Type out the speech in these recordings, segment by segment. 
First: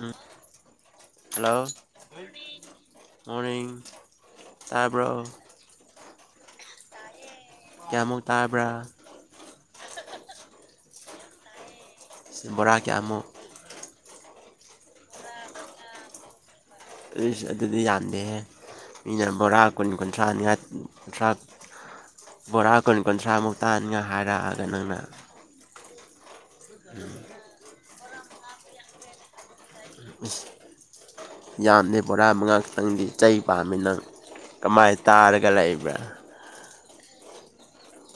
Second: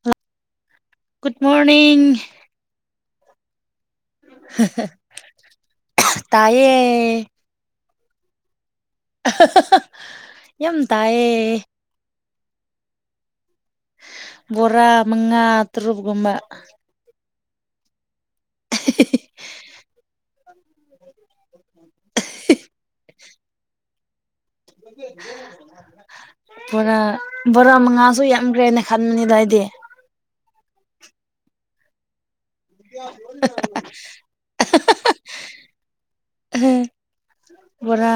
ꯎꯝ good hello morning morning ꯇꯥꯕ꯭ꯔꯣ ꯇꯌꯦ ꯀꯌꯥꯃꯨꯛ ꯇꯥꯕ꯭ꯔꯥ ꯌꯝ ꯇꯥꯌꯦ ꯕꯣꯔꯥ ꯀꯌꯥꯃꯨꯛ ꯕꯣꯔꯥ ꯃꯉꯥ ꯇꯔꯨꯕꯒꯨꯝꯕ ꯑꯗꯨꯗꯤ ꯌꯥꯝꯗꯦꯍꯦ ꯃꯤꯅ ꯕꯣꯔꯥ ꯀꯨꯟ ꯀꯨꯟꯊ꯭ꯔꯥꯅꯤꯉ ꯀꯨꯟꯊ꯭ꯔꯥ ꯕꯣꯔꯥ ꯀꯨꯟ ꯀꯨꯟꯊ꯭ꯔꯥꯃꯨꯛ ꯇꯥꯅꯤꯒ ꯍꯥꯏꯔꯛꯑꯒ ꯅꯪꯅ ꯕꯣꯔꯥ ꯕꯣꯔꯥ ꯃꯉꯥꯁꯨ ꯌꯥꯝꯈ꯭ꯔꯦꯅ ꯈꯟꯕꯅꯤꯗ ꯍꯥꯏꯗꯤ ꯑꯁ ꯌꯥꯝꯗ ꯕꯣꯔꯥ ꯃꯉꯥꯛꯇꯪꯗꯤ ꯆꯩ ꯄꯥꯝꯃꯤ ꯅꯪ ꯀꯃꯥꯏꯅ ꯇꯥꯔꯒ ꯂꯩꯕ꯭ꯔꯥ ꯍꯝ ꯕꯣꯔꯥ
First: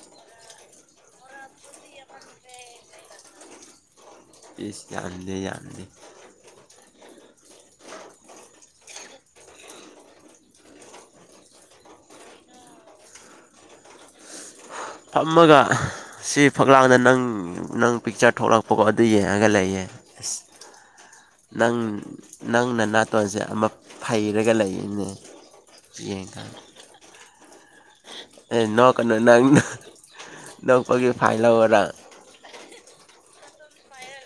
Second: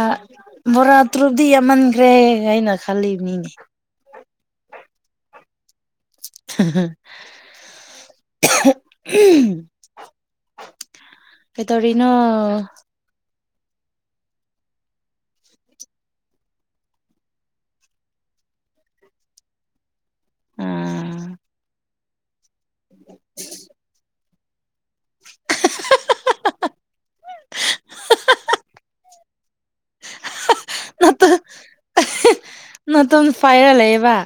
ꯕꯣꯔꯥ ꯇ꯭ꯔꯨꯞꯗꯤ ꯌꯥꯝꯃꯟꯈ꯭ꯔꯦ ꯀꯅ ꯈꯜꯂꯤ ꯃꯤꯅꯦ ꯏꯁꯤꯁ ꯌꯥꯗꯦ ꯌꯥꯗꯦ [inaudible] ꯀꯩꯇꯥꯔꯤꯅ ꯐꯝꯃꯒ ꯁꯤ ꯐꯛꯂꯛꯗ ꯅꯪ ꯅꯪ ꯄꯤꯛꯆꯔ ꯊꯣꯛꯂꯛꯄꯀꯣ ꯑꯗꯨ ꯌꯦꯡꯉꯒ ꯂꯩꯌꯦ ꯑꯦꯁ ꯎꯝ ꯅꯪ ꯅꯪꯅ ꯅꯥꯇꯣꯟꯁꯦ ꯑꯃ ꯐꯩꯔꯒ ꯂꯩꯅꯦ ꯌꯦꯡꯀꯥꯟꯗ ꯑꯦ ꯅꯣꯛ ꯀꯩꯅꯣ ꯅꯪ ꯅꯣꯛꯄꯒꯤ ꯐꯥꯏꯜ ꯂꯧꯔ ꯅꯠꯇꯣ ꯐꯥꯏꯔ ꯂꯩꯦꯕ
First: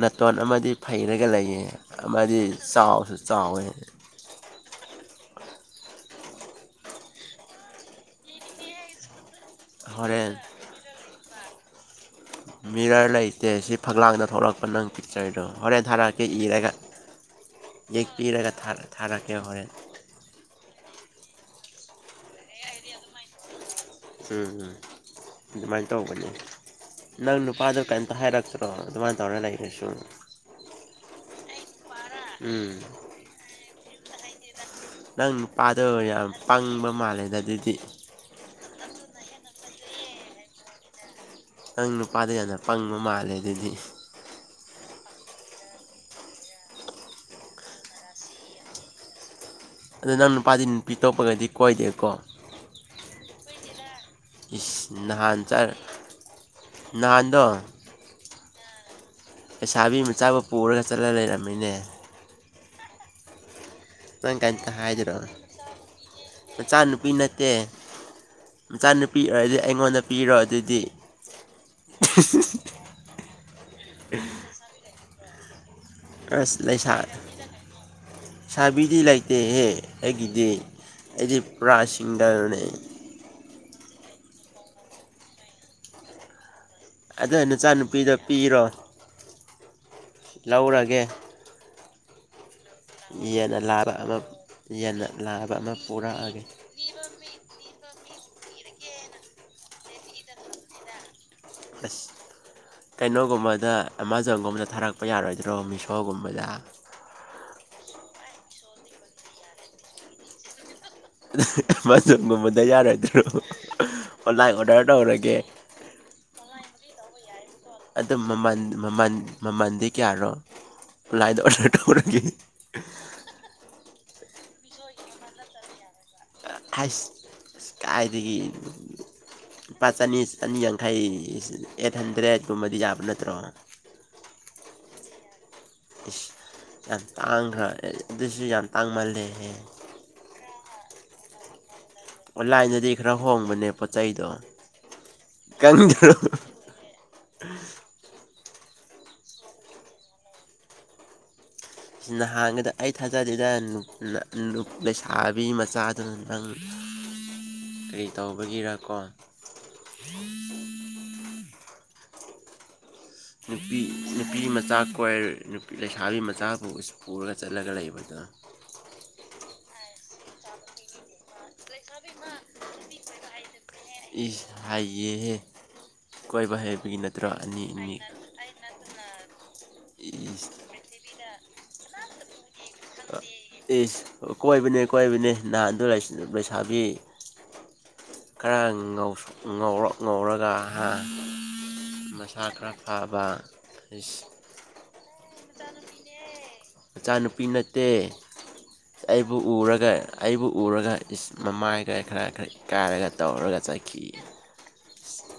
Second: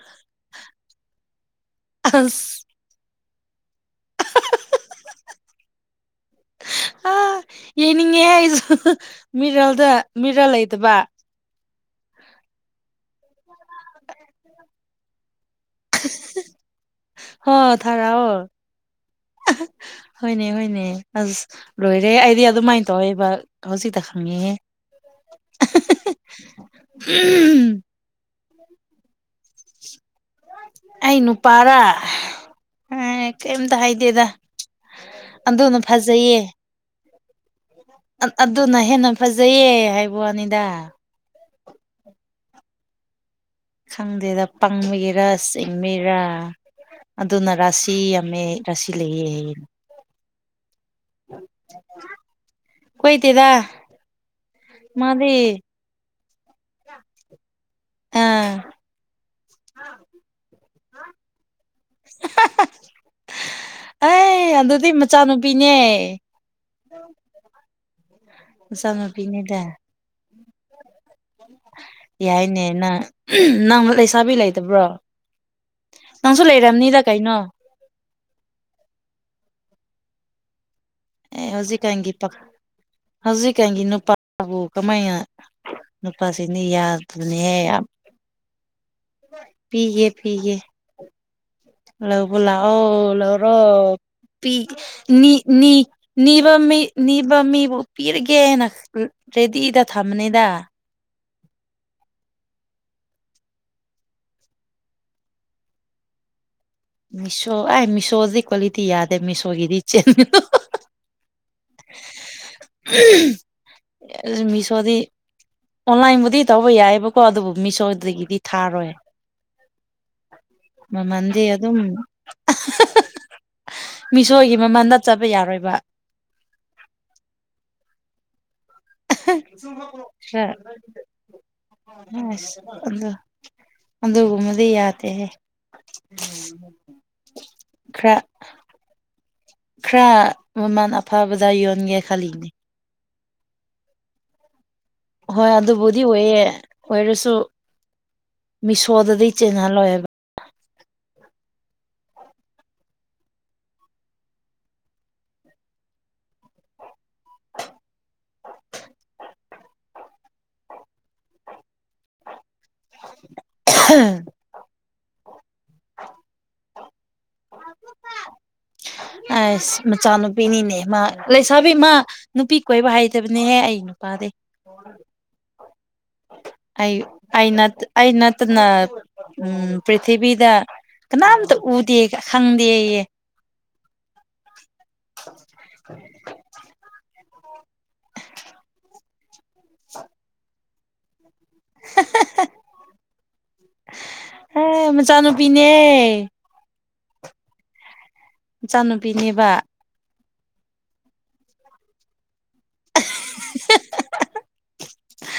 ꯅꯥꯇꯣꯟ ꯑꯃꯗꯤ ꯐꯩꯔꯒ ꯂꯩꯌꯦ ꯑꯃꯗꯤ ꯑꯁ ꯆꯥꯎꯁꯨ ꯆꯥꯎꯋꯦ [unintelligible] ꯑ ꯌꯦꯡꯅꯤꯡꯉꯦ ꯑꯩꯁꯨ ꯃꯤꯔꯜꯗ ꯍꯣꯔꯦꯟ ꯃꯤꯔꯜ ꯂꯩꯗꯕ ꯃꯤꯔꯔ ꯂꯩꯇꯦ ꯁꯤ ꯐꯛꯂꯥꯡꯗ ꯊꯣꯛꯂꯛꯄ ꯅꯪ ꯄꯤꯛꯆꯔꯗꯣ ꯍꯣꯔꯦꯟ ꯊꯥꯔꯛꯑꯀꯦ ꯏꯔꯒ ꯍꯣ ꯌꯦꯦꯛ ꯊꯥꯔꯛꯑꯣ ꯄꯤꯔꯒ ꯊꯥꯔꯛꯀꯦ ꯍꯣꯔꯦꯟ ꯍꯣꯏꯅꯦ ꯍꯣꯏꯅꯦ ꯑꯁ ꯂꯣꯏꯔꯦ ꯑꯩꯗꯤ ꯑꯗꯨꯃꯥꯏꯅ ꯇꯧꯋꯦꯕ ꯍꯧꯖꯤꯛꯇꯛꯇ ꯎꯝꯝ ꯑꯗꯨꯃꯥꯏꯅ ꯇꯧꯕꯅꯦ ꯅꯪ ꯎꯝ ꯅꯨꯄꯥꯗꯨ ꯀꯩꯝꯇ ꯍꯥꯏꯔꯛꯀ ꯑ ꯑꯗꯨꯃꯥꯏ ꯔ ꯂꯁꯨꯨꯝ ꯑꯩ ꯅꯨꯄꯥꯔꯥ ꯎꯝ ꯑꯩꯝ ꯊ ꯍꯥꯏ ꯍꯥꯏꯗꯦꯗ ꯅꯪ ꯑꯗꯨꯅ ꯅꯨꯄꯥꯗꯣ ꯌꯥꯝ ꯐꯖꯩꯌꯦ ꯄꯪꯕ ꯃꯥꯜꯂꯦꯗ ꯑꯗꯨꯗꯤ ꯑꯗꯨꯅ ꯍꯦꯟꯅ ꯐꯖꯩꯌꯦ ꯍꯥꯏꯕ ꯋꯥꯅꯤꯗ ꯅꯪ ꯅꯨꯄꯥꯗ ꯌꯥꯝꯅ ꯄꯪꯕ ꯃꯥꯜꯂꯦ ꯑꯗꯨꯗꯤ ꯈꯪꯗꯦꯗ ꯄꯪꯕꯒꯤꯔꯥ ꯁꯤꯡꯃꯤꯔꯥ ꯑꯗꯨꯅ ꯔꯥꯁꯤ ꯌꯥꯝꯃꯦ ꯔꯥꯁꯤ ꯂꯩꯌꯦ ꯌꯦ ꯑꯗꯨ ꯅꯪ ꯅꯨꯄꯥꯗꯤ ꯅꯨꯄꯤ ꯑꯇꯣꯞꯄꯒꯗꯤ ꯀꯣꯏꯗꯦꯀꯣ ꯀꯣꯏꯗꯦꯗ ꯏꯁ ꯅꯍꯥꯟ ꯃꯥꯗꯤ ꯆꯔ ꯅꯍꯥꯟꯗꯣ ꯑꯥ ꯂꯩꯁꯥꯕꯤ ꯃꯆꯥ ꯑꯃ ꯄꯨꯔꯒ ꯆꯠꯂ ꯂꯩꯔꯝꯃꯤꯅꯦ [unintelligible] ꯅꯪ ꯑꯩ ꯀꯩꯝꯇ ꯑꯗꯨꯗꯤ ꯍꯥꯏꯗ꯭ꯔꯣ ꯃꯆꯥꯅꯨꯄꯤꯅꯦ ꯃꯆꯥꯅꯨꯄꯤ ꯅꯠꯇꯦ ꯃꯆꯥꯅꯨꯄꯤ ꯑꯣꯏꯔꯗꯤ ꯃꯆꯥꯅꯨꯄꯤꯅꯤꯗ ꯑꯩꯉꯣꯟꯗ ꯄꯤꯔꯣ ꯑꯗꯨꯗꯤ ꯌꯥꯏꯅꯦ ꯅꯪ ꯅꯪ ꯂꯩꯁꯥꯕꯤ ꯂꯩꯇꯕ꯭ꯔꯣ ꯅꯪꯁꯨ ꯂꯩꯔꯝꯅꯤꯗ ꯀꯩꯅꯣ ꯁꯥꯕꯤꯗꯤ ꯂꯩꯇꯦꯍꯦ ꯑꯩꯒꯤꯗꯤ ꯑꯩꯗꯤ ꯑꯦ ꯄꯨꯔꯥ ꯍꯧꯖꯤꯛꯀꯥꯟꯒꯤ ꯁꯤꯡꯒꯜꯅꯦ ꯍꯧꯖꯤꯛꯀꯥꯟꯒꯤ ꯅꯨꯄꯥꯕꯨ ꯀꯃꯥꯏꯅ ꯅꯨꯄꯥꯁꯤꯅ ꯌꯥ ꯑꯗꯨ ꯅꯆꯥꯅꯨꯄꯤꯗ ꯄꯤꯔꯣ ꯄꯤꯒꯦ ꯂꯧꯔꯒꯦ ꯂꯧ ꯂꯧꯔꯣ ꯂꯥꯛꯑꯣ ꯂꯧꯔꯣ ꯌꯦꯟꯅ ꯂꯥꯕ ꯑꯃ ꯄꯤ ꯌꯦꯟꯅ ꯅꯔ ꯂꯥꯕ ꯅꯤ ꯑꯃ ꯄꯨꯔꯛꯑꯒꯦ ꯅꯤꯕ ꯃꯤ ꯅꯤꯕ ꯃꯤꯕꯨ ꯄꯤꯔꯒꯦꯅ ꯔꯦꯗꯤꯗ ꯊꯝꯃꯅꯤꯗ ꯑꯁ ꯀꯩꯅꯣꯒꯨꯝꯕꯗ ꯑꯦꯃꯥꯖꯣꯟꯒꯨꯝꯕꯗ ꯊꯥꯔꯛꯄ ꯌꯥꯔꯣꯏꯗ꯭ꯔꯣ ꯃꯤꯁꯣꯒꯨꯝꯕꯗ ꯃꯤꯁꯣ ꯑꯩ ꯃꯤꯁꯣꯁꯤ ꯀ꯭ꯋꯥꯂꯤꯇꯤ ꯌꯥꯗꯦ ꯃꯤꯁꯣꯒꯤꯗꯤ ꯆꯦꯟꯒꯅꯨ ꯃꯥꯁꯨ ꯃꯃꯟꯗ ꯌꯥꯔꯣꯏꯗ꯭ꯔꯣ ꯑꯣꯟꯂꯥꯏꯟ ꯑꯣꯔꯗꯔ ꯃꯤꯁꯣꯗꯤ ꯇꯧꯔꯒꯦ ꯑꯣꯟꯂꯥꯏꯟꯕꯨꯗꯤ ꯇꯧꯕ ꯌꯥꯏꯕ ꯀꯣ ꯑꯗꯨꯕꯨ ꯑꯗꯨ ꯃꯤꯁꯣꯏꯗꯒꯤꯗꯤ ꯃꯃꯜ ꯊꯥꯔꯣꯏ ꯃꯃꯜ ꯃꯃꯜꯗꯤ ꯀꯌꯥꯔꯣ [inaudible] ꯑꯣꯟꯂꯥꯏꯟꯗ ꯃꯃꯟꯗꯤꯦ ꯑꯣꯔꯗꯔ ꯎꯝ ꯇꯧꯔꯒꯦ [unintelligible] ꯃꯤꯁꯣꯏꯒꯤ ꯃꯃꯜꯗ ꯆꯠꯄ ꯌꯥꯔꯣꯏꯕ ꯑꯁ ꯀꯥꯏꯗꯒꯤ ꯑ ꯂꯨꯄꯥ ꯆꯅꯤ ꯈꯔ ꯆꯅꯤ ꯌꯥꯡꯈꯩ ꯑꯩꯠ ꯑꯁ ꯍꯟꯗ꯭ꯔꯦꯠꯀꯨꯝꯕꯗꯤ ꯌꯥꯕ ꯅꯠꯇ꯭ꯔꯣ ꯑꯗꯨ ꯒꯨꯝꯕꯗꯤ ꯌꯥꯗꯦ ꯍꯦ ꯏꯁꯁ ꯌꯥꯝ ꯇꯥꯡꯈ꯭ꯔ ꯈꯔ ꯑꯗꯨꯁꯨ ꯌꯥꯝ ꯇꯥꯡꯃꯜꯂꯦꯍꯦ ꯈꯔ ꯃꯃꯟ ꯑꯐꯕꯗ ꯌꯣꯟꯒꯦ ꯈꯜꯂꯤꯅꯦ ꯑꯣꯟꯂꯥꯏꯟꯗꯗꯤ ꯈꯔ ꯍꯣꯡꯕꯅꯦ ꯄꯣꯠ ꯆꯩꯗꯣ ꯍꯣꯏ ꯑꯗꯨꯕꯨꯗꯤ ꯈꯪꯗ꯭ꯔꯣ ꯑꯣꯏꯌꯦꯦ ꯑꯣꯏꯔꯁꯨ ꯃꯤꯁꯣꯗꯗꯤ ꯆꯦꯟꯍꯜꯂꯣꯏꯕ ꯅꯍꯥꯟꯒꯗ ꯑꯩ ꯊꯥꯖꯗꯦꯗ ꯂꯩꯁꯥꯕꯤ ꯃꯆꯥꯗꯨꯅ ꯅꯪ [unintelligible] ꯀꯔꯤ ꯇꯧꯕꯒꯤꯔ ꯀꯣ ꯅꯨꯄꯤ ꯅꯨꯄꯤ ꯃꯆꯥ ꯍꯣꯏ ꯅꯨꯄꯤ ꯂꯩꯁꯥꯕꯤ ꯃꯆꯥꯕꯨ ꯄꯨꯔꯒ ꯆꯠꯂꯒ ꯂꯩꯕꯗ ꯑꯁ ꯃꯆꯥꯅꯨꯄꯤꯅꯤꯅꯦ ꯃꯥ ꯂꯩꯁꯥꯕꯤ ꯃꯥ ꯅꯨꯄꯤ ꯀꯣꯏꯕ ꯍꯩꯇꯕꯅꯤꯍꯦ ꯑꯩ ꯅꯨꯄꯥꯗꯤ ꯏꯁ ꯍꯥꯏꯌꯦꯍꯦ ꯀꯣꯏꯕ ꯍꯩꯕꯒꯤ ꯅꯠꯇ꯭ꯔꯣ ꯑꯅꯤ ꯑꯅꯤ ꯑꯗꯨꯅ ꯎꯝ ꯄ꯭ꯔꯤꯊꯤꯕꯤꯗ ꯏꯁ ꯀꯅꯥꯝꯇ ꯎꯗꯦ ꯈꯪꯗꯦꯌꯦ ꯏꯁ ꯀꯣꯏꯕꯅꯦ ꯀꯣꯏꯕꯅꯦ ꯅꯍꯥꯟꯗ ꯂꯩꯁꯥꯕꯤ ꯈꯔ ꯉꯥꯎꯁ ꯉꯧꯔꯛ ꯉꯧꯔꯒ ꯍꯥ ꯃꯁꯥ ꯈꯔ ꯐꯕ [unintelligible] ꯍꯦ ꯃꯆꯥꯅꯨꯄꯤꯅꯦ ꯃꯆꯥꯅꯨꯄꯤ ꯅꯠꯇꯦ ꯑꯩꯕꯨ ꯃꯆꯥꯅꯨꯄꯤꯅꯦꯕ ꯎꯔꯒ ꯑꯩꯕꯨ ꯎꯔꯒ ꯏꯁ ꯃꯃꯥꯏꯒ ꯈꯔ ꯈꯔ ꯀꯥꯏꯔꯒ ꯇꯧꯔꯒ ꯆꯠꯈꯤ [unintelligible]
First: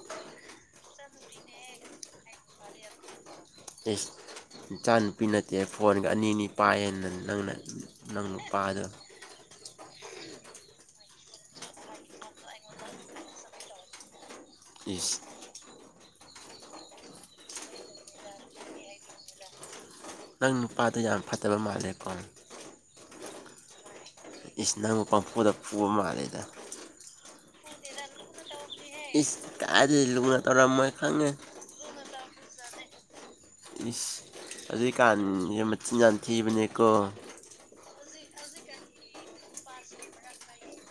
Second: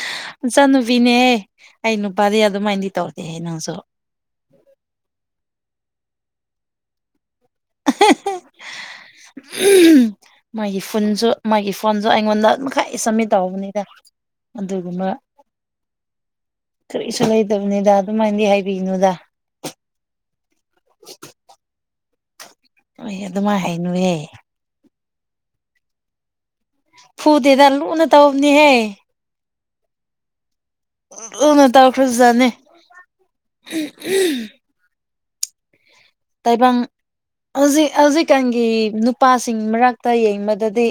ꯏꯆꯥꯟꯅꯨꯄꯤꯅꯦꯍꯦ ꯑꯩ ꯅꯨꯄꯥꯗꯤ ꯑꯗꯨꯃꯥꯏꯅꯗꯤ ꯇꯧꯗꯦꯍꯦ ꯅꯪꯁꯨ ꯑꯦꯁ ꯏꯆꯥ ꯅꯨꯨꯄꯤ ꯅꯠꯇꯦ ꯐꯣꯟꯒ ꯑꯅꯤ ꯑꯅꯤ ꯄꯥꯏꯑꯦꯅ ꯅꯪꯅ ꯅꯪ ꯅꯨꯄꯥꯗꯣ ꯃꯥꯒꯤ ꯐꯨꯟꯁꯨ ꯃꯥꯒꯤ ꯐꯣꯟꯁꯨ ꯑꯩꯉꯣꯟꯗꯝꯥꯏ ꯁꯝꯃꯤꯠ ꯇꯧꯍꯧꯕꯅꯤꯗ ꯑꯗꯒꯃ ꯏꯁ ꯀꯔꯤꯁꯨ ꯂꯩꯇꯕꯅꯤꯗ ꯑꯗꯨꯃꯥꯏꯅꯗꯤ ꯍꯥꯏꯕꯤꯅꯨꯗ ꯅꯪ ꯅꯨꯄꯥꯗꯣ ꯌꯥꯝ ꯐꯠꯇꯕ ꯃꯥꯜꯂꯦꯀꯣ ꯍ ꯑꯗꯨꯃꯥꯏꯅ ꯍꯥꯏꯅꯨꯑꯦ ꯏꯁ ꯅꯪꯕꯨ ꯄꯝꯐꯨꯗ ꯄꯨꯕ ꯃꯥꯜꯂꯦꯗ ꯐꯨꯗꯦꯗ ꯂꯨꯅ ꯇꯧꯕꯅꯤꯍꯦ ꯏꯁ ꯀ ꯂꯨꯉ ꯇꯔ ꯃꯣꯏ ꯎꯅ ꯇꯧꯈꯁꯨꯖꯅꯦ ꯏꯁ ꯑꯗꯨꯏ ꯀꯥꯟꯁ ꯃꯆꯤꯟꯖꯟ ꯇꯥꯏꯕꯪ ꯍꯧꯖꯤꯛ ꯍꯧꯖꯤꯛꯀꯥꯟꯒꯤ ꯅꯨꯄꯥꯁꯤꯡ ꯃꯔꯛꯇ ꯌꯦꯡꯕꯗꯗꯤ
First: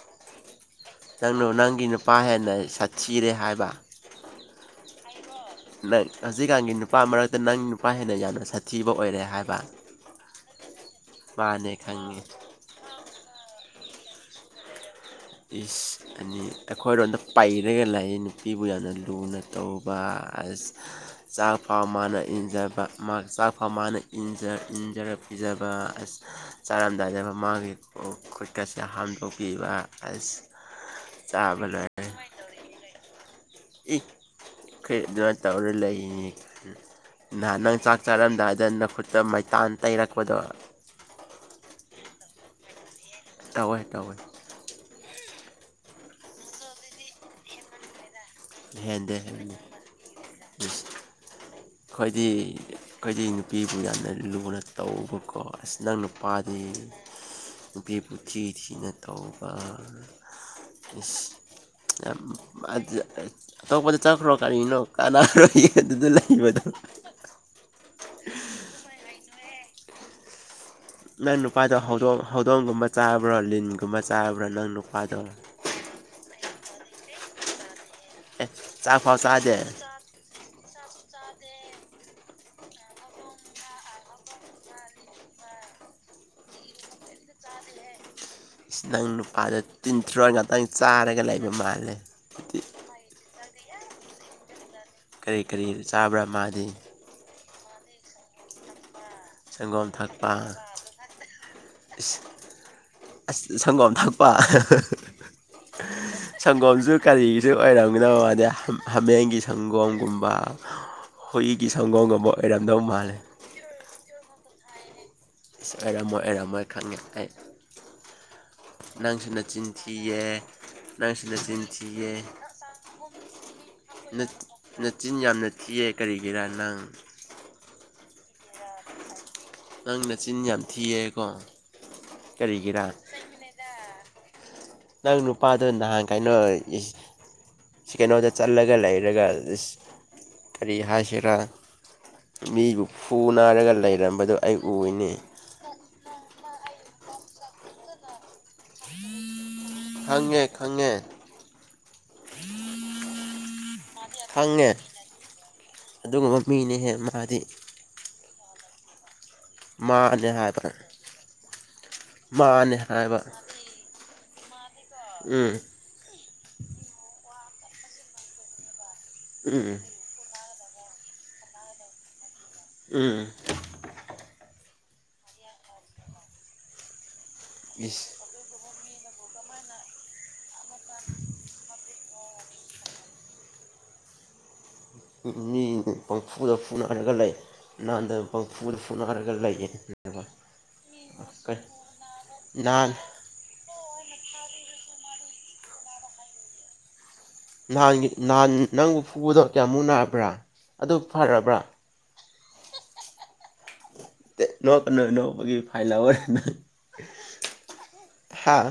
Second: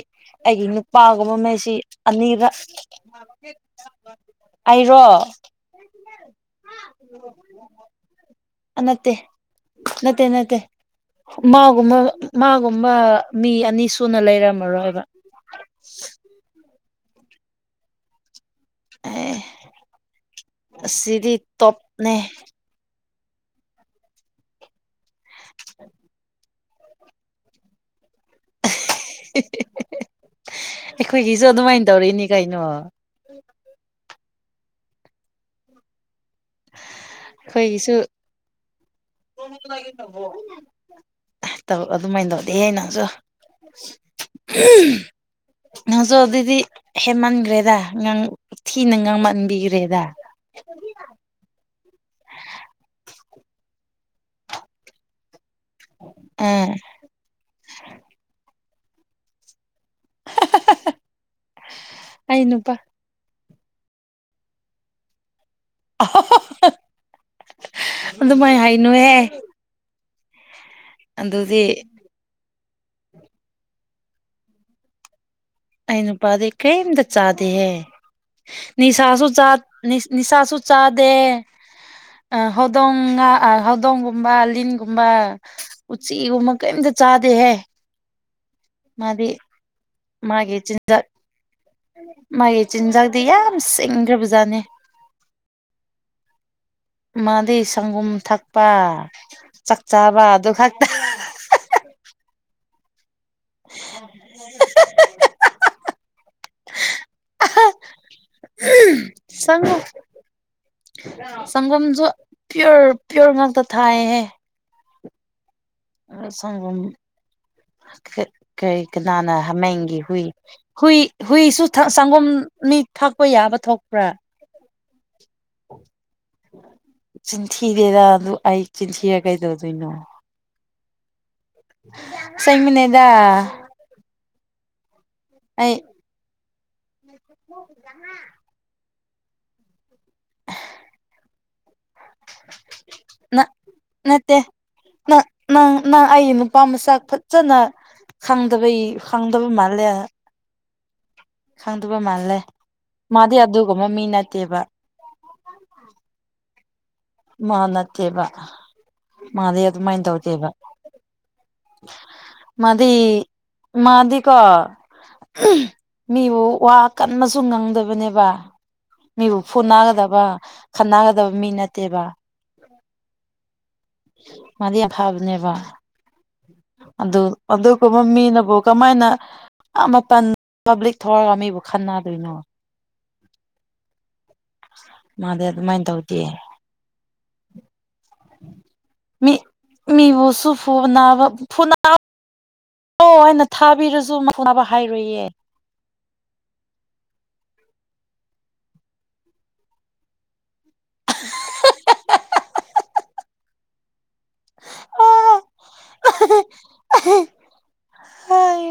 ꯑꯩꯒꯤ ꯄꯥꯒꯨꯝꯕ ꯅꯪꯅ ꯃꯩꯁꯤ ꯅꯪꯒꯤ ꯅꯨꯄꯥ ꯑꯅꯤꯔ ꯍꯦꯟꯅ ꯁꯥꯊꯤꯔꯦ ꯍꯥꯏꯕ ꯑꯩꯔꯣ ꯅꯪ ꯍꯧꯖꯤꯛꯀꯥꯟꯒꯤ ꯅꯨꯄꯥ ꯃꯔꯛꯇ ꯅꯪ ꯅꯨꯄꯥ ꯍꯦꯟꯅ ꯌꯥꯝꯅ ꯁꯥꯊꯤꯕ ꯅꯠꯇꯦ ꯑꯣꯏꯔꯦ ꯍꯥꯏꯕ ꯅꯠꯇꯦ ꯅꯠꯇꯦ ꯃꯥꯅꯦ ꯃꯥꯒꯨꯝꯕ ꯈꯪꯉꯦ ꯃꯥꯒꯨꯝꯕ ꯃꯤ ꯑꯅꯤ ꯁꯨꯅ ꯂꯩꯔꯝꯃꯔꯣꯏꯕ ꯏꯁ ꯑꯅꯤ ꯑꯩꯈꯣꯏꯔꯣꯝꯗ ꯄꯩꯔꯒ ꯂꯩꯅꯤ ꯅꯨ ꯐꯤꯕꯨ ꯌꯥꯝꯅ ꯑꯦ ꯂꯨꯅ ꯇꯧꯕ ꯑ ꯑꯁꯤꯗꯤ ꯆꯥꯛ ꯐꯥꯎ ꯇꯣꯞꯅꯦ ꯃꯥꯅ ꯏꯟꯖꯕ ꯃꯥ ꯆꯥꯛ ꯐ ꯃꯥꯅ ꯏꯟꯖꯔ ꯄꯤꯖꯕ ꯑ ꯆꯥꯔꯝꯗꯥꯏꯗꯕ ꯃꯥꯒꯤ ꯈꯨꯠꯀꯁꯦ ꯍꯥꯝꯗꯣꯛꯄꯤꯕ ꯑꯁ ꯑꯩꯈꯣꯏꯒꯤꯁꯨ ꯆꯥꯕ ꯑꯗꯨꯃꯥꯏꯅ ꯂꯣꯏꯔꯦ ꯇꯧꯔꯤꯛꯅꯤ ꯀꯩꯅꯣ ꯏ ꯀꯩ ꯑꯗꯨꯃꯥꯏꯅ ꯇꯧꯔ ꯂꯩꯌꯦꯅꯦ ꯅꯍꯥꯟ ꯅꯪ ꯑꯩꯈꯣꯏꯒꯤꯁꯨ ꯆꯥꯛ ꯆꯥꯔꯝꯗꯥꯏꯗ ꯅꯈꯨꯠꯇ ꯃꯩꯇꯥꯟ ꯇꯩꯔꯛꯄꯗꯣ ꯇꯧ ꯑꯗꯨꯃꯥꯏꯅ ꯇꯧꯗꯤ ꯅꯪꯁꯨ ꯇꯧꯋꯦ ꯇꯧꯋꯦ ꯉꯖꯤꯛ ꯑꯗꯨꯏꯗꯤ ꯍꯦꯃꯟꯒ꯭ꯔꯦꯗ ꯉꯥꯡ ꯊꯤꯅ ꯍꯦꯟꯗꯦ ꯍꯦꯟꯗꯦ ꯉꯥꯡꯃꯟꯕꯤꯈ꯭ꯔꯦꯗ ꯏꯁ ꯑꯩꯈꯣꯏꯗꯤ ꯑꯩꯈꯣꯏꯗꯤ ꯅꯨꯄꯤꯕꯨ ꯌꯥꯝꯅ ꯂꯨꯅ ꯇꯧꯕꯀꯣ ꯑꯁ ꯅꯪ ꯅꯨꯄꯥꯗꯤ ꯑꯥ ꯅꯨꯄꯤꯕꯨ ꯊꯤ ꯊꯤꯅ ꯇꯧꯕ [unintelligible] ꯑꯩ ꯅꯨꯄꯥ ꯑꯇꯣꯞꯄꯗ ꯆꯠꯈ꯭ꯔꯣ ꯀꯔꯤꯅꯣ ꯀꯥꯅꯥꯔꯣ ꯑꯗꯨꯗ ꯂꯩꯕꯗꯣ ꯑꯗꯨꯃꯥꯏ ꯍꯥꯏꯅꯨꯍꯦ ꯅꯪ ꯑꯗꯨꯗꯤ ꯅꯨꯄꯥꯗꯣ ꯍꯧꯗꯣꯡ ꯍꯧꯗꯣꯡꯒꯨꯝꯕ ꯆꯥꯕ꯭ꯔꯣ ꯂꯤꯟꯒꯨꯝꯕ ꯆꯥꯕ꯭ꯔꯣ ꯅꯪ ꯅꯨꯄꯥꯗꯣ ꯑ ꯅꯨꯄꯥꯥꯗ ꯀꯩꯝꯇ ꯆꯥꯗꯦꯍꯦ ꯑꯦ ꯆꯥꯛꯐꯥꯎ ꯅꯤꯁꯥꯁꯨ ꯆꯥ ꯆꯥꯗꯦ ꯅꯤꯁꯥꯁꯨ ꯆꯥꯗꯦ ꯑ ꯍꯧꯗꯣꯡ ꯍꯧꯗꯣꯡꯒꯨꯝꯕ ꯂꯤꯟꯒꯨꯝꯕ ꯎꯆꯤꯒꯨꯝꯕ ꯀꯩꯝꯇ ꯆꯥꯗꯦꯍꯦ ꯅꯪ ꯃꯥꯗꯤ ꯅꯨꯄꯥꯗꯣ ꯇꯤꯟꯊꯣꯔ ꯃꯥꯒꯤ ꯉꯥꯛꯇꯪ ꯆꯤꯟ ꯆꯥꯔꯒ ꯂꯩꯕ ꯃꯥꯜꯂꯦꯗꯤ ꯗꯤ ꯌꯥꯝ ꯁꯤꯡꯈ꯭ꯔ ꯖꯥꯠꯅꯦ ꯀꯔꯤ ꯀꯔꯤ ꯆꯥꯕ꯭ꯔꯥ ꯃꯥꯗꯤ ꯃꯥꯗꯤ ꯁꯪꯒꯣꯝ ꯊꯛꯄ ꯁꯪꯒꯣꯝ ꯆꯥꯛꯆꯥꯥꯕ ꯊꯛꯄ ꯑꯗꯨ ꯈꯛꯇ ꯑꯁ ꯁꯪꯒꯣꯝ ꯊꯥꯛꯄ [unintelligible] ꯁꯪꯒꯣꯝꯁꯨ ꯀꯔꯤꯁꯨ ꯑꯣꯏꯔꯝꯒꯅꯣ ꯍꯥꯏꯗꯤ ꯍꯥꯃꯦꯡꯒꯤ ꯁꯪꯒꯣꯝ ꯁꯪꯒꯣꯝꯒꯨꯝꯕ ꯍꯨꯏꯒꯤ ꯁꯪꯒꯣꯝ ꯑꯃꯐ ꯑꯣꯏꯔꯝꯗꯧ ꯃꯥꯜꯂꯦ ꯊꯥꯏꯦ ꯑ ꯑꯣꯏꯔꯝꯃꯣꯏ ꯑꯣꯏꯔꯝꯃꯣꯏ ꯈꯪꯉꯦ ꯑꯩ ꯀꯔꯤ ꯅꯪꯁꯨ ꯀꯅꯥꯅ ꯅꯆꯤꯟ ꯍꯥꯃꯦꯡꯒꯤꯦ ꯍꯨꯏ ꯊꯤꯌꯦ ꯍꯨꯏ ꯅꯪꯁꯨ ꯅꯆꯤꯟ ꯍꯨꯏꯁꯨ ꯊꯤꯌꯦ ꯁꯪꯒꯣꯝꯅꯤ ꯊꯛꯄ ꯌꯥꯕ ꯊꯣꯛꯄ꯭ꯔꯥ ꯅꯠ ꯅꯆꯤꯟ ꯌꯥꯝꯅ ꯊꯤꯛꯌꯦ ꯀꯔꯤꯒꯤꯔꯥ ꯅꯪ ꯆꯤꯟꯊꯤꯔꯦꯔꯥ ꯑꯗꯨ ꯑꯩ ꯆꯤꯟꯊꯤꯔ ꯀꯩꯗꯧꯗꯣꯏꯅꯣ ꯃꯆꯤꯟ ꯌꯥꯝ ꯊꯤꯌꯦ ꯀꯣ ꯑꯁꯦꯡꯕꯅꯦꯗ ꯅꯪ ꯅꯨꯄꯥꯗꯣ ꯑꯩ ꯅꯍꯥꯟ ꯀꯩꯅꯣ ꯁꯤ ꯀꯩꯅꯣꯗ ꯆꯠꯂꯒ ꯂꯩꯔꯒ ꯀꯔꯤ ꯍꯥꯏꯁꯤꯔꯥ ꯃꯤꯕꯨ ꯐꯨꯅꯔꯒ ꯂꯩꯔꯝꯕꯗꯨ ꯅꯠꯇꯦ ꯑꯩ ꯎꯅꯤ ꯅꯪ ꯅꯪ ꯅꯪ ꯑꯩ ꯅꯨꯄꯥ ꯃꯁꯛ ꯐꯖꯅ ꯈꯪꯗꯕꯩ ꯈꯪꯗꯕꯩ ꯃꯥꯜꯂꯦ ꯈꯪꯉꯦ ꯈꯪꯉꯦ ꯈꯪꯗꯕ ꯃꯥꯜꯂꯦ ꯃꯥꯗꯤ ꯑꯗꯨꯒꯨꯝꯕ ꯃꯤ ꯅꯠꯇ ꯍꯪꯉꯦ ꯑꯗꯨꯒꯨꯝꯕ ꯃꯤꯅꯤꯍꯦ ꯃꯥ ꯃꯥ ꯅꯠꯇꯦꯕ ꯃꯥꯗꯤ ꯑꯗꯨꯃꯥꯏꯅ ꯃꯥꯅꯦ ꯇꯧꯗꯦꯕ ꯍꯥꯏꯕ ꯃꯥꯅꯦ ꯃꯗꯤ ꯍꯥꯏꯕ ꯃꯥꯗꯤꯀꯣ ꯎꯝ ꯃꯤꯕꯨ ꯋꯥ ꯀꯟꯅꯁꯨ ꯉꯥꯡꯗꯕꯅꯦꯕ ꯃꯤꯕꯨ ꯐꯨ ꯎꯝ ꯅꯥꯒꯗꯕ ꯈꯠꯅꯒꯗꯕ ꯃꯤ ꯅꯠꯇꯦꯕ ꯎꯝ ꯃꯥꯗꯤ ꯌꯥꯝ ꯐꯕꯅꯦꯕ ꯑꯗꯨ ꯑꯗꯨꯒꯨꯝꯕ ꯏꯁ ꯃꯤꯅꯕꯨ ꯀꯃꯥꯏꯅ ꯃꯇꯝ ꯄꯕ꯭ꯂꯤꯛ ꯊꯣꯛꯔꯒ ꯃꯤꯕꯨ ꯈꯅꯗꯣꯏꯅꯣ ꯎ ꯃꯤ ꯄꯪꯐꯨꯗ ꯐꯨꯅꯔꯒ ꯂꯩ ꯅꯍꯥꯟꯗ ꯄꯪꯐꯨꯗ ꯐꯨꯅꯔꯒ ꯃꯤ ꯂꯩꯌꯦ ꯃꯤꯕꯨꯁꯨ ꯐꯨꯅꯕ ꯐꯨꯅꯕ ꯅꯍꯟ ꯑꯩꯅ ꯊꯥꯕꯤꯔꯁꯨ ꯃꯅ ꯍꯥꯏꯔꯣꯏꯌꯦ ꯅꯍꯥꯟꯒꯤ ꯅꯍꯥꯟ ꯅꯪꯕꯨ ꯐꯨꯕꯗꯣ ꯀꯌꯥꯃꯨꯛ ꯅꯥꯕ꯭ꯔꯥ ꯑꯗꯨ ꯐꯔꯕ꯭ꯔꯥ ꯅꯣꯛꯀ ꯅꯣ ꯑꯥ ꯅꯣꯛꯕꯒꯤ ꯐꯥꯏꯟ ꯑꯣꯏꯔ ꯍꯥꯥ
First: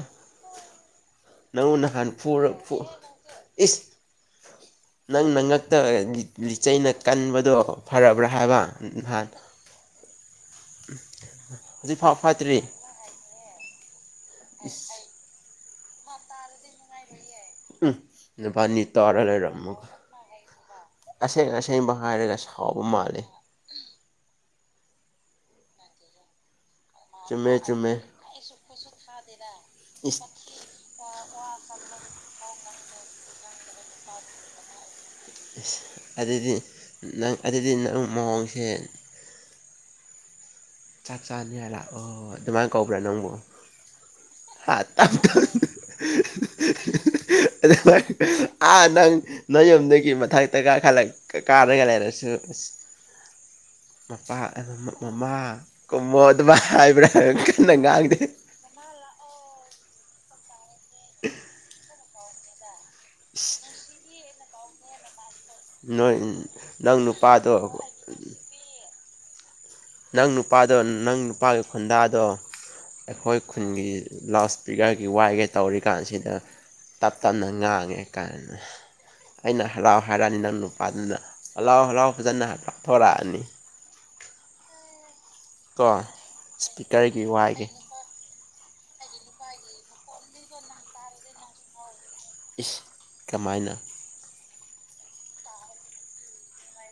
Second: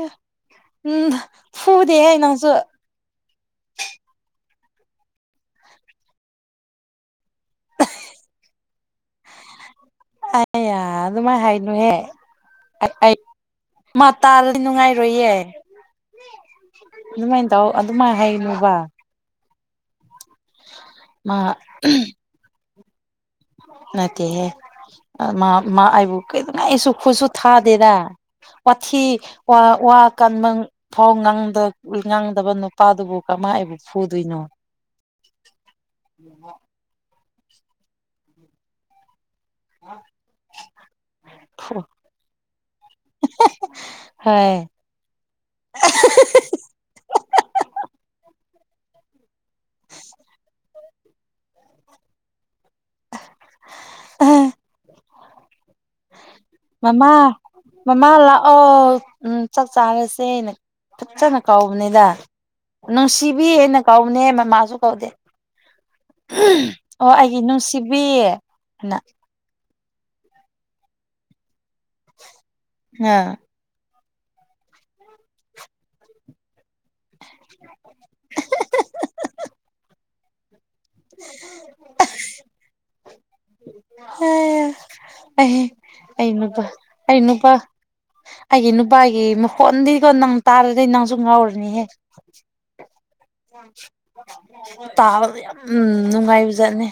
ꯎꯝ ꯅꯪ ꯅꯍꯥꯟ ꯐꯨꯗꯦꯍꯦ ꯅꯪꯁꯨ ꯄꯨꯔꯒ ꯏꯁ ꯅꯪꯅ ꯉꯛꯇ ꯂꯤꯆꯩꯅ ꯀꯟꯕꯗꯣ ꯐꯔꯕ꯭ꯔꯥ ꯍꯥꯏꯕ ꯑ ꯑꯗꯨꯃꯥꯏꯅ ꯍꯥꯏꯅꯨꯍꯦ ꯍꯧꯖꯤꯛꯐꯥꯎ ꯐꯠꯇ꯭ꯔꯤ ꯃꯥ ꯇꯔꯗꯤ ꯏꯁ ꯅꯨꯡꯉꯥꯏꯔꯣꯏꯌꯦ ꯑꯗꯨꯃꯥꯏꯅ ꯇꯧ ꯑꯗꯨꯃꯥꯏꯅ ꯍꯥꯏꯅꯨꯕ ꯇꯧꯔ ꯂꯩꯔꯝꯃꯣ ꯑꯁꯦꯡ ꯃꯥ ꯑꯁꯦꯡꯕ ꯍꯥꯏꯔꯒ ꯁꯥꯎꯕ ꯃꯥꯜꯂꯤ ꯅꯠꯇꯦꯍꯦ ꯃꯥ ꯑꯩꯕꯨ ꯀꯩꯗꯅ ꯑꯩꯁꯨ ꯈꯨꯠꯁꯨ ꯆꯨꯝꯃꯦ ꯆꯨꯝꯃꯦ ꯊꯥꯗꯦꯗ ꯋꯥꯊꯤ ꯋꯥ ꯏꯁ ꯀꯟꯕ ꯐꯧ ꯉꯥꯡꯗꯕ ꯅꯨꯄꯥꯗꯨꯕꯨ ꯀꯃꯥꯏꯅ ꯐꯨꯗꯣꯏꯅꯣ ꯑ ꯑꯗꯨꯗꯤ ꯅꯪ ꯑꯗꯨꯗꯤ ꯅꯪ ꯃꯑꯣꯡꯁꯦ ꯑꯝ ꯆꯥꯛ ꯆꯥꯅꯤ ꯉꯥꯏ ꯂꯥꯛꯑꯣ ꯑꯗꯨꯃꯥꯏꯅ ꯀꯧꯕ꯭ꯔꯥ ꯅꯪꯕꯨ ꯍꯥꯏ ꯑ ꯇꯞ ꯇ ꯑ ꯑ ꯅꯪ [inaudible] ꯅꯣꯏ ꯌꯨꯝꯗꯒꯤ ꯃꯊꯛꯇ ꯀꯥꯈꯠꯂ ꯀꯥꯔꯒ ꯂꯩꯔꯁꯨ ꯑꯁ ꯎꯝ ꯃꯄꯥ ꯃꯃꯥ ꯀꯨꯝꯃꯣ ꯑꯗꯨꯃ ꯍꯥꯏꯕ꯭ꯔꯥ ꯀꯟꯅ ꯉꯥꯡꯗꯦ ꯑꯣ ꯎꯝ ꯆꯥꯛ ꯆꯥꯔꯁꯦꯅꯦ ꯐꯖꯅ ꯀꯥꯎꯕꯅꯤꯗ ꯅꯨꯡꯁꯤꯕꯤ ꯍꯥꯏꯅ ꯀꯧꯕꯅꯦ ꯃꯃꯥꯁꯨ ꯀꯧꯗꯦ ꯅꯣꯏ ꯅꯪ ꯑꯣ ꯑꯩꯒꯤ ꯅꯨꯄꯥꯗꯣ ꯅꯨꯡꯁꯤꯕꯤꯅ ꯅꯪ ꯅꯨꯄꯥꯗꯣ ꯅꯪ ꯅꯨꯄꯥꯒꯤ ꯈꯨꯟꯗꯥꯗꯣ ꯑꯩꯈꯣꯏ ꯈꯨꯟꯒꯤ ꯂꯥꯎꯠ ꯏꯁꯄꯤꯀꯔꯒꯤ ꯋꯥꯏꯒꯦ ꯇꯧꯔꯤꯀꯥꯟꯁꯤꯗ ꯇꯞ ꯇꯞꯅ ꯉꯥꯡꯉꯦ ꯀꯥꯏꯅ ꯑꯩꯅ ꯍꯔꯥꯎ ꯍꯔꯛꯑꯅꯤ ꯅꯪ ꯅ ꯍꯔꯥꯎ ꯍꯔꯥꯎ ꯐꯖꯅ ꯊꯣꯔꯛꯑꯅꯤ ꯑ ꯀꯣ ꯑꯩꯅꯄꯥ ꯏꯁꯄꯤꯀꯔꯒꯤ ꯑꯩꯅꯨꯄꯥ ꯋꯥꯏꯒꯦ ꯑꯩꯒꯤ ꯅꯨꯄꯥꯒꯤ ꯃꯈꯣꯟꯗꯤꯀꯣ ꯅꯪ ꯇꯥꯔꯗꯤꯩ ꯅꯪꯁꯨ ꯉꯥꯎꯔꯅꯤꯍꯦ [unintelligible] ꯇꯥꯕꯗ ꯌꯥꯝ ꯎꯝ ꯅꯨꯡꯉꯥꯏꯕꯖꯥꯠꯅꯦ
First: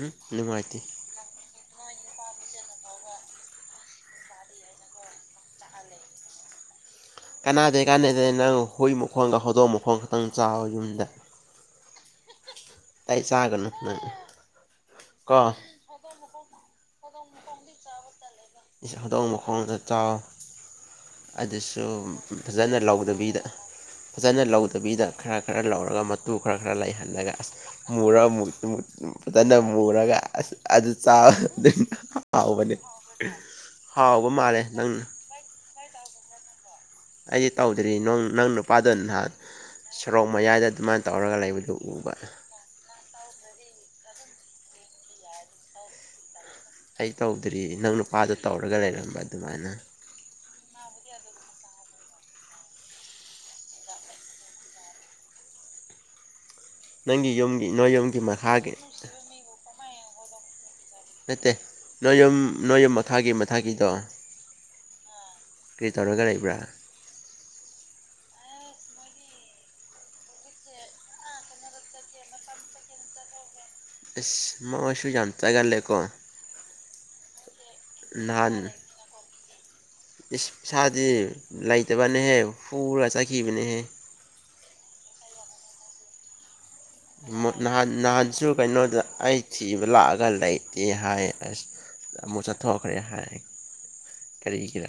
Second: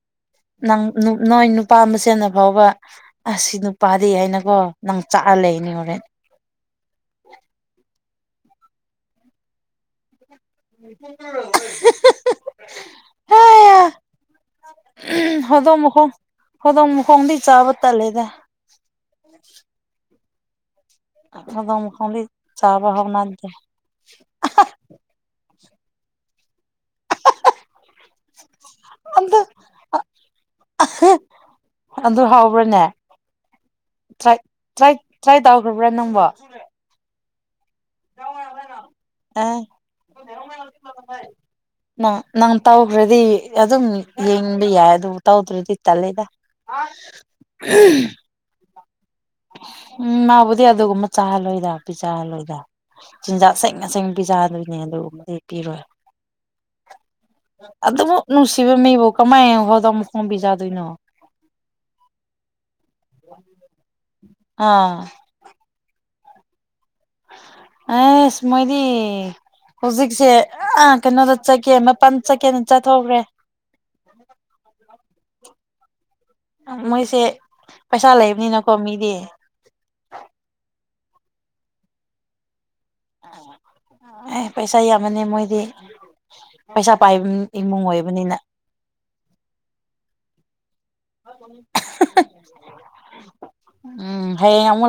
ꯎꯝ ꯅꯨꯡꯉꯥꯏꯇꯦ ꯅꯪ ꯅ ꯏ ꯅꯨꯄꯥꯝꯕꯁꯦꯟꯅ ꯐꯥꯎꯕ ꯑꯁ ꯅꯨꯄꯥꯗꯤ ꯍꯥꯏꯅꯀꯣ ꯅꯪ ꯆꯥꯛꯑ ꯂꯩꯅꯦ ꯍꯣꯔꯦꯟ ꯀꯅꯥꯗꯩ ꯀꯥꯟꯅꯩꯗꯅ ꯅꯪ ꯍꯨꯏ ꯃꯈꯣꯡꯒ ꯍꯧꯗꯣꯡ ꯃꯈꯣꯡ ꯈꯛꯇꯪ ꯆꯥꯎꯋ ꯌꯨꯝꯗ ꯎ ꯇꯥꯏ ꯆꯒꯅ ꯅ ꯀꯣ ꯣ ꯈꯨꯗꯣꯡ ꯃꯈꯣꯡꯗꯤ ꯆꯥꯕ ꯇꯜꯂꯦꯗ ꯍꯧꯗꯣꯡ ꯃꯈꯣꯡꯗ ꯆꯥꯎꯋ ꯍꯧꯗꯣꯡ ꯑꯗꯨꯁꯨ ꯃꯈꯣꯡꯗꯤ ꯐꯖꯅ ꯆꯥꯕ ꯂꯧꯗꯕꯤꯗ ꯍꯧꯅꯗꯦ ꯐꯖꯅ ꯂꯧꯗꯕꯤꯗ ꯈꯔ ꯈꯔ ꯂꯧꯔꯒ ꯃꯇꯨ ꯈꯔ ꯈꯔ ꯂꯩꯍꯜꯂꯒ ꯑꯁ ꯃꯨꯔꯨ ꯑꯗꯨ ꯐꯖꯅ ꯃꯨꯔꯒ ꯑꯁ ꯑꯗꯨ ꯑꯗꯨ ꯑꯗꯨ ꯍꯥꯎꯕꯅꯦ ꯍꯥꯎꯕ꯭ꯔꯅꯦ ꯍꯥꯎꯕ ꯇ꯭ꯔꯥꯏ ꯃꯥꯜꯂꯦ ꯇ꯭ꯔꯥꯏ ꯅꯪꯅ ꯇ꯭ꯔꯥꯏ ꯇꯧꯈ꯭ꯔꯕ꯭ꯔꯥ ꯅꯪꯕꯣ ꯑꯩꯁꯦ ꯇꯧꯗ꯭ꯔꯤ ꯅꯪ ꯅꯨꯄꯥꯗ ꯅꯍꯥꯟ ꯑꯦ ꯁꯣꯔꯣꯛ ꯃꯌꯥꯏꯗ ꯑꯗꯨꯃꯥꯏꯅ ꯇꯧꯔꯒ ꯂꯩꯕꯗꯨ ꯎꯕ ꯅꯪ ꯅꯪ ꯇꯧꯈ꯭ꯔꯗꯤ ꯑꯗꯨꯝ ꯌꯦꯡꯕ ꯌꯥꯏ ꯑꯗꯨꯕꯨ ꯇꯧꯗ꯭ꯔꯗꯤ ꯇꯂꯦꯗ ꯑꯩ ꯇꯧꯗ꯭ꯔꯤ ꯅꯪ ꯅꯨꯄꯥꯗꯣ ꯇꯧꯔꯒ ꯂꯩꯔꯝꯕ ꯑꯗꯨꯃꯥꯏꯅ ꯎꯝ ꯃꯥꯕꯨꯗꯤ ꯑꯗꯨꯒꯨꯝꯕ ꯆꯥꯍꯜꯂꯣꯏꯗ ꯄꯤ ꯆꯥꯍꯜꯂꯣꯏꯗ ꯆꯤꯟꯖꯥꯛ ꯑꯁꯪ ꯑꯁꯦꯡ ꯄꯤꯖꯥꯗꯣꯏꯅꯦ ꯑꯗꯨꯒꯨꯝꯕꯗꯤ ꯄꯤꯔꯣꯏ ꯅꯪꯒꯤ ꯌꯨꯝꯒꯤ ꯅꯣꯏ ꯑꯗꯨꯕꯨ ꯌꯨꯝꯒꯤ ꯃꯈꯥꯒꯤ ꯅꯨꯡꯁꯤꯕ ꯃꯤꯕꯨ ꯀꯃꯥꯏꯅ ꯍꯣꯗ ꯑꯃꯨꯛ ꯈꯣꯡꯝꯕꯤ ꯆꯥꯗꯣꯏꯅꯣ ꯅꯠꯇꯦ ꯅꯣꯏ ꯌꯨꯝ ꯅꯣꯏ ꯌꯨꯝ ꯃꯈꯥꯒꯤ ꯃꯊꯛꯒꯤꯗꯣ ꯑꯥ ꯀꯔꯤ ꯇꯧꯔꯒ ꯂꯩꯕ꯭ꯔꯥ ꯑꯦ ꯏꯁ ꯃꯣꯏꯗꯤ ꯍꯧꯖꯤꯛꯁꯦ ꯑ ꯀꯩꯅꯣꯗ ꯆꯠꯀꯦ ꯃꯄꯥꯟ ꯆꯠꯀꯦꯅ ꯆꯠꯊꯣꯛꯈ꯭ꯔꯦ ꯑꯦꯁ ꯃꯁꯨ ꯌꯥꯝꯇꯒꯔꯂꯦꯀꯣ ꯃꯣꯏꯁꯦ ꯄꯩꯁꯥ ꯅꯍꯥꯟ ꯂꯩꯕꯅꯤꯅꯀꯣ ꯃꯤꯗꯤ ꯏꯁ ꯏꯁꯥꯗꯤ ꯂꯩꯇꯕꯅꯍꯦ ꯍꯨꯔ ꯆꯥꯈꯤꯕꯅꯦꯍꯦ ꯑꯦ ꯄꯩꯁꯥ ꯌꯥꯝꯃꯅꯤ ꯃꯣꯏꯗꯤ ꯄꯩꯁꯥ ꯄꯥꯏꯕ ꯏꯃꯨꯡ ꯅꯍꯥꯟ ꯑꯣꯏꯕꯅꯤꯅ ꯅꯍꯥꯟꯁꯨ ꯀꯩꯅꯣꯗ ꯑꯩ ꯊꯤꯕ ꯂꯥꯛꯑꯒ ꯂꯩꯇꯦ ꯍꯥꯏ ꯑꯁ ꯑꯃꯨꯛ ꯆꯠꯊꯣꯛꯈ꯭ꯔꯦ ꯍꯥꯏ ꯎꯝ ꯍꯌꯦ ꯀꯔꯤꯒꯤꯔ